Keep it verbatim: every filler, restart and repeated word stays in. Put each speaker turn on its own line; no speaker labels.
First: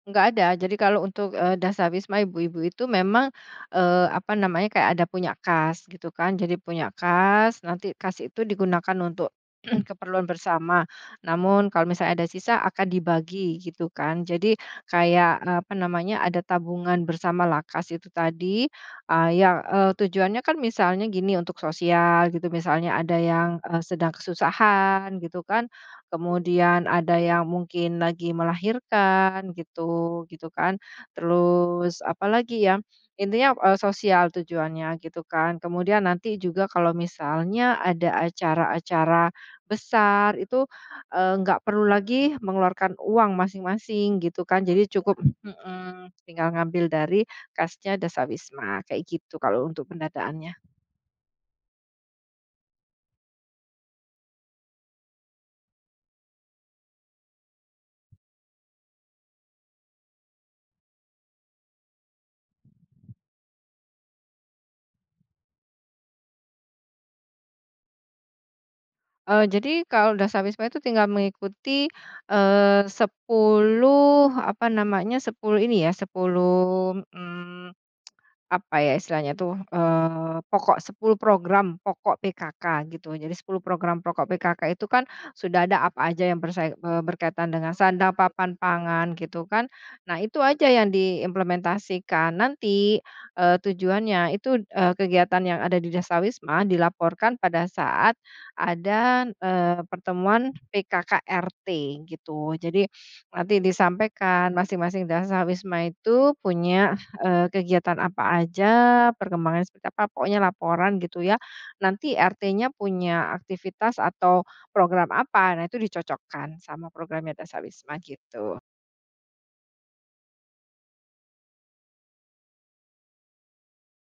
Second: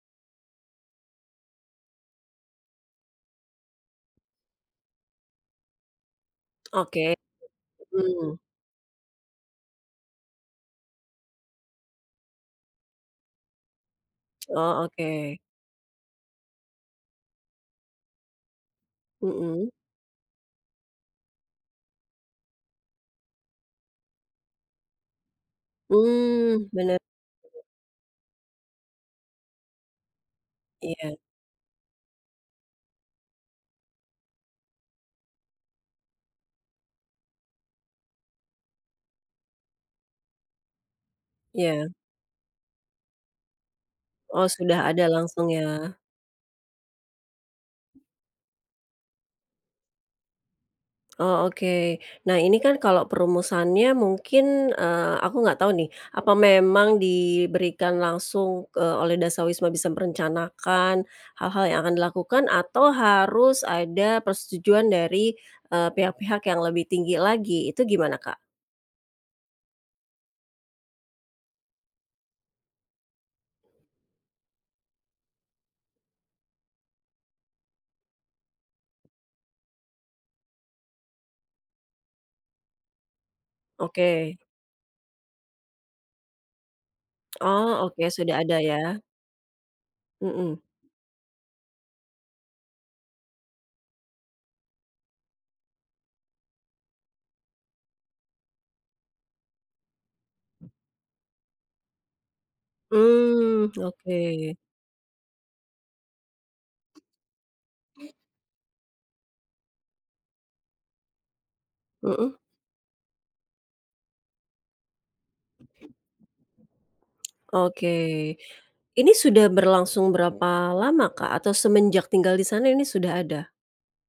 Nggak ada, jadi kalau untuk, eee, dasawisma ibu-ibu itu memang, eee, apa namanya, kayak ada punya kas, gitu kan. Jadi punya
Oke,
kas, nanti kas
mhm.
itu digunakan untuk, keperluan bersama, namun kalau misalnya ada sisa, akan dibagi, gitu kan. Jadi,
Oh,
kayak
oke.
apa namanya, ada tabungan bersama LAKAS itu tadi, eee, ya
Mhm?
eee, tujuannya kan misalnya gini, untuk sosial, gitu, misalnya ada yang, eee, sedang kesusahan gitu kan,
Mmm,
kemudian
benar benar.
ada yang mungkin lagi melahirkan gitu gitu kan.
Iya.
Terus, apalagi ya, intinya, eee, sosial tujuannya, gitu kan. Kemudian nanti juga kalau misalnya ada acara-acara, besar itu, eee, nggak perlu
Iya.
lagi mengeluarkan uang masing-masing, gitu
Oh,
kan,
sudah
jadi
ada
cukup
langsung ya?
mhm, tinggal ngambil dari kasnya dasawisma, kayak gitu, kalau untuk pendataannya.
Oh, oke. Nah, ini kan kalau perumusannya mungkin, eee, aku nggak tahu nih, apa memang diberikan langsung, eee, oleh dasawisma bisa merencanakan, hal-hal yang akan dilakukan? Atau, harus ada persetujuan dari, eee, pihak-pihak yang lebih tinggi lagi, itu gimana Kak?
Eee, jadi kalau dasawisma itu tinggal mengikuti, eee, sepuluh apa namanya, sepuluh ini ya, sepuluh, mmm, apa ya istilahnya tuh, eee, pokok sepuluh program, pokok PKK, gitu. Jadi sepuluh program pokok
Oke.
PKK itu kan sudah ada apa aja yang bersai eee, berkaitan dengan
Oh, oke,
sandang,
sudah
papan,
ada ya?
pangan gitu kan. Nah, itu
Mhm.
aja yang diimplementasikan, nanti, eee tujuannya itu, eee, kegiatan yang ada di dasawisma dilaporkan pada saat ada, eee, pertemuan PKK, RT, gitu. Jadi, nanti
Mmm, oke.
disampaikan, masing-masing dasawisma itu punya, eee, kegiatan apa aja, perkembangan seperti apa, pokoknya laporan, gitu ya. Nanti
Mhm?
RT-nya punya aktivitas atau program apa, nah itu dicocokkan, sama programnya dasawisma,
Oke,
gitu.
ini sudah berlangsung berapa lama Kak? Atau semenjak tinggal di sana, ini sudah ada?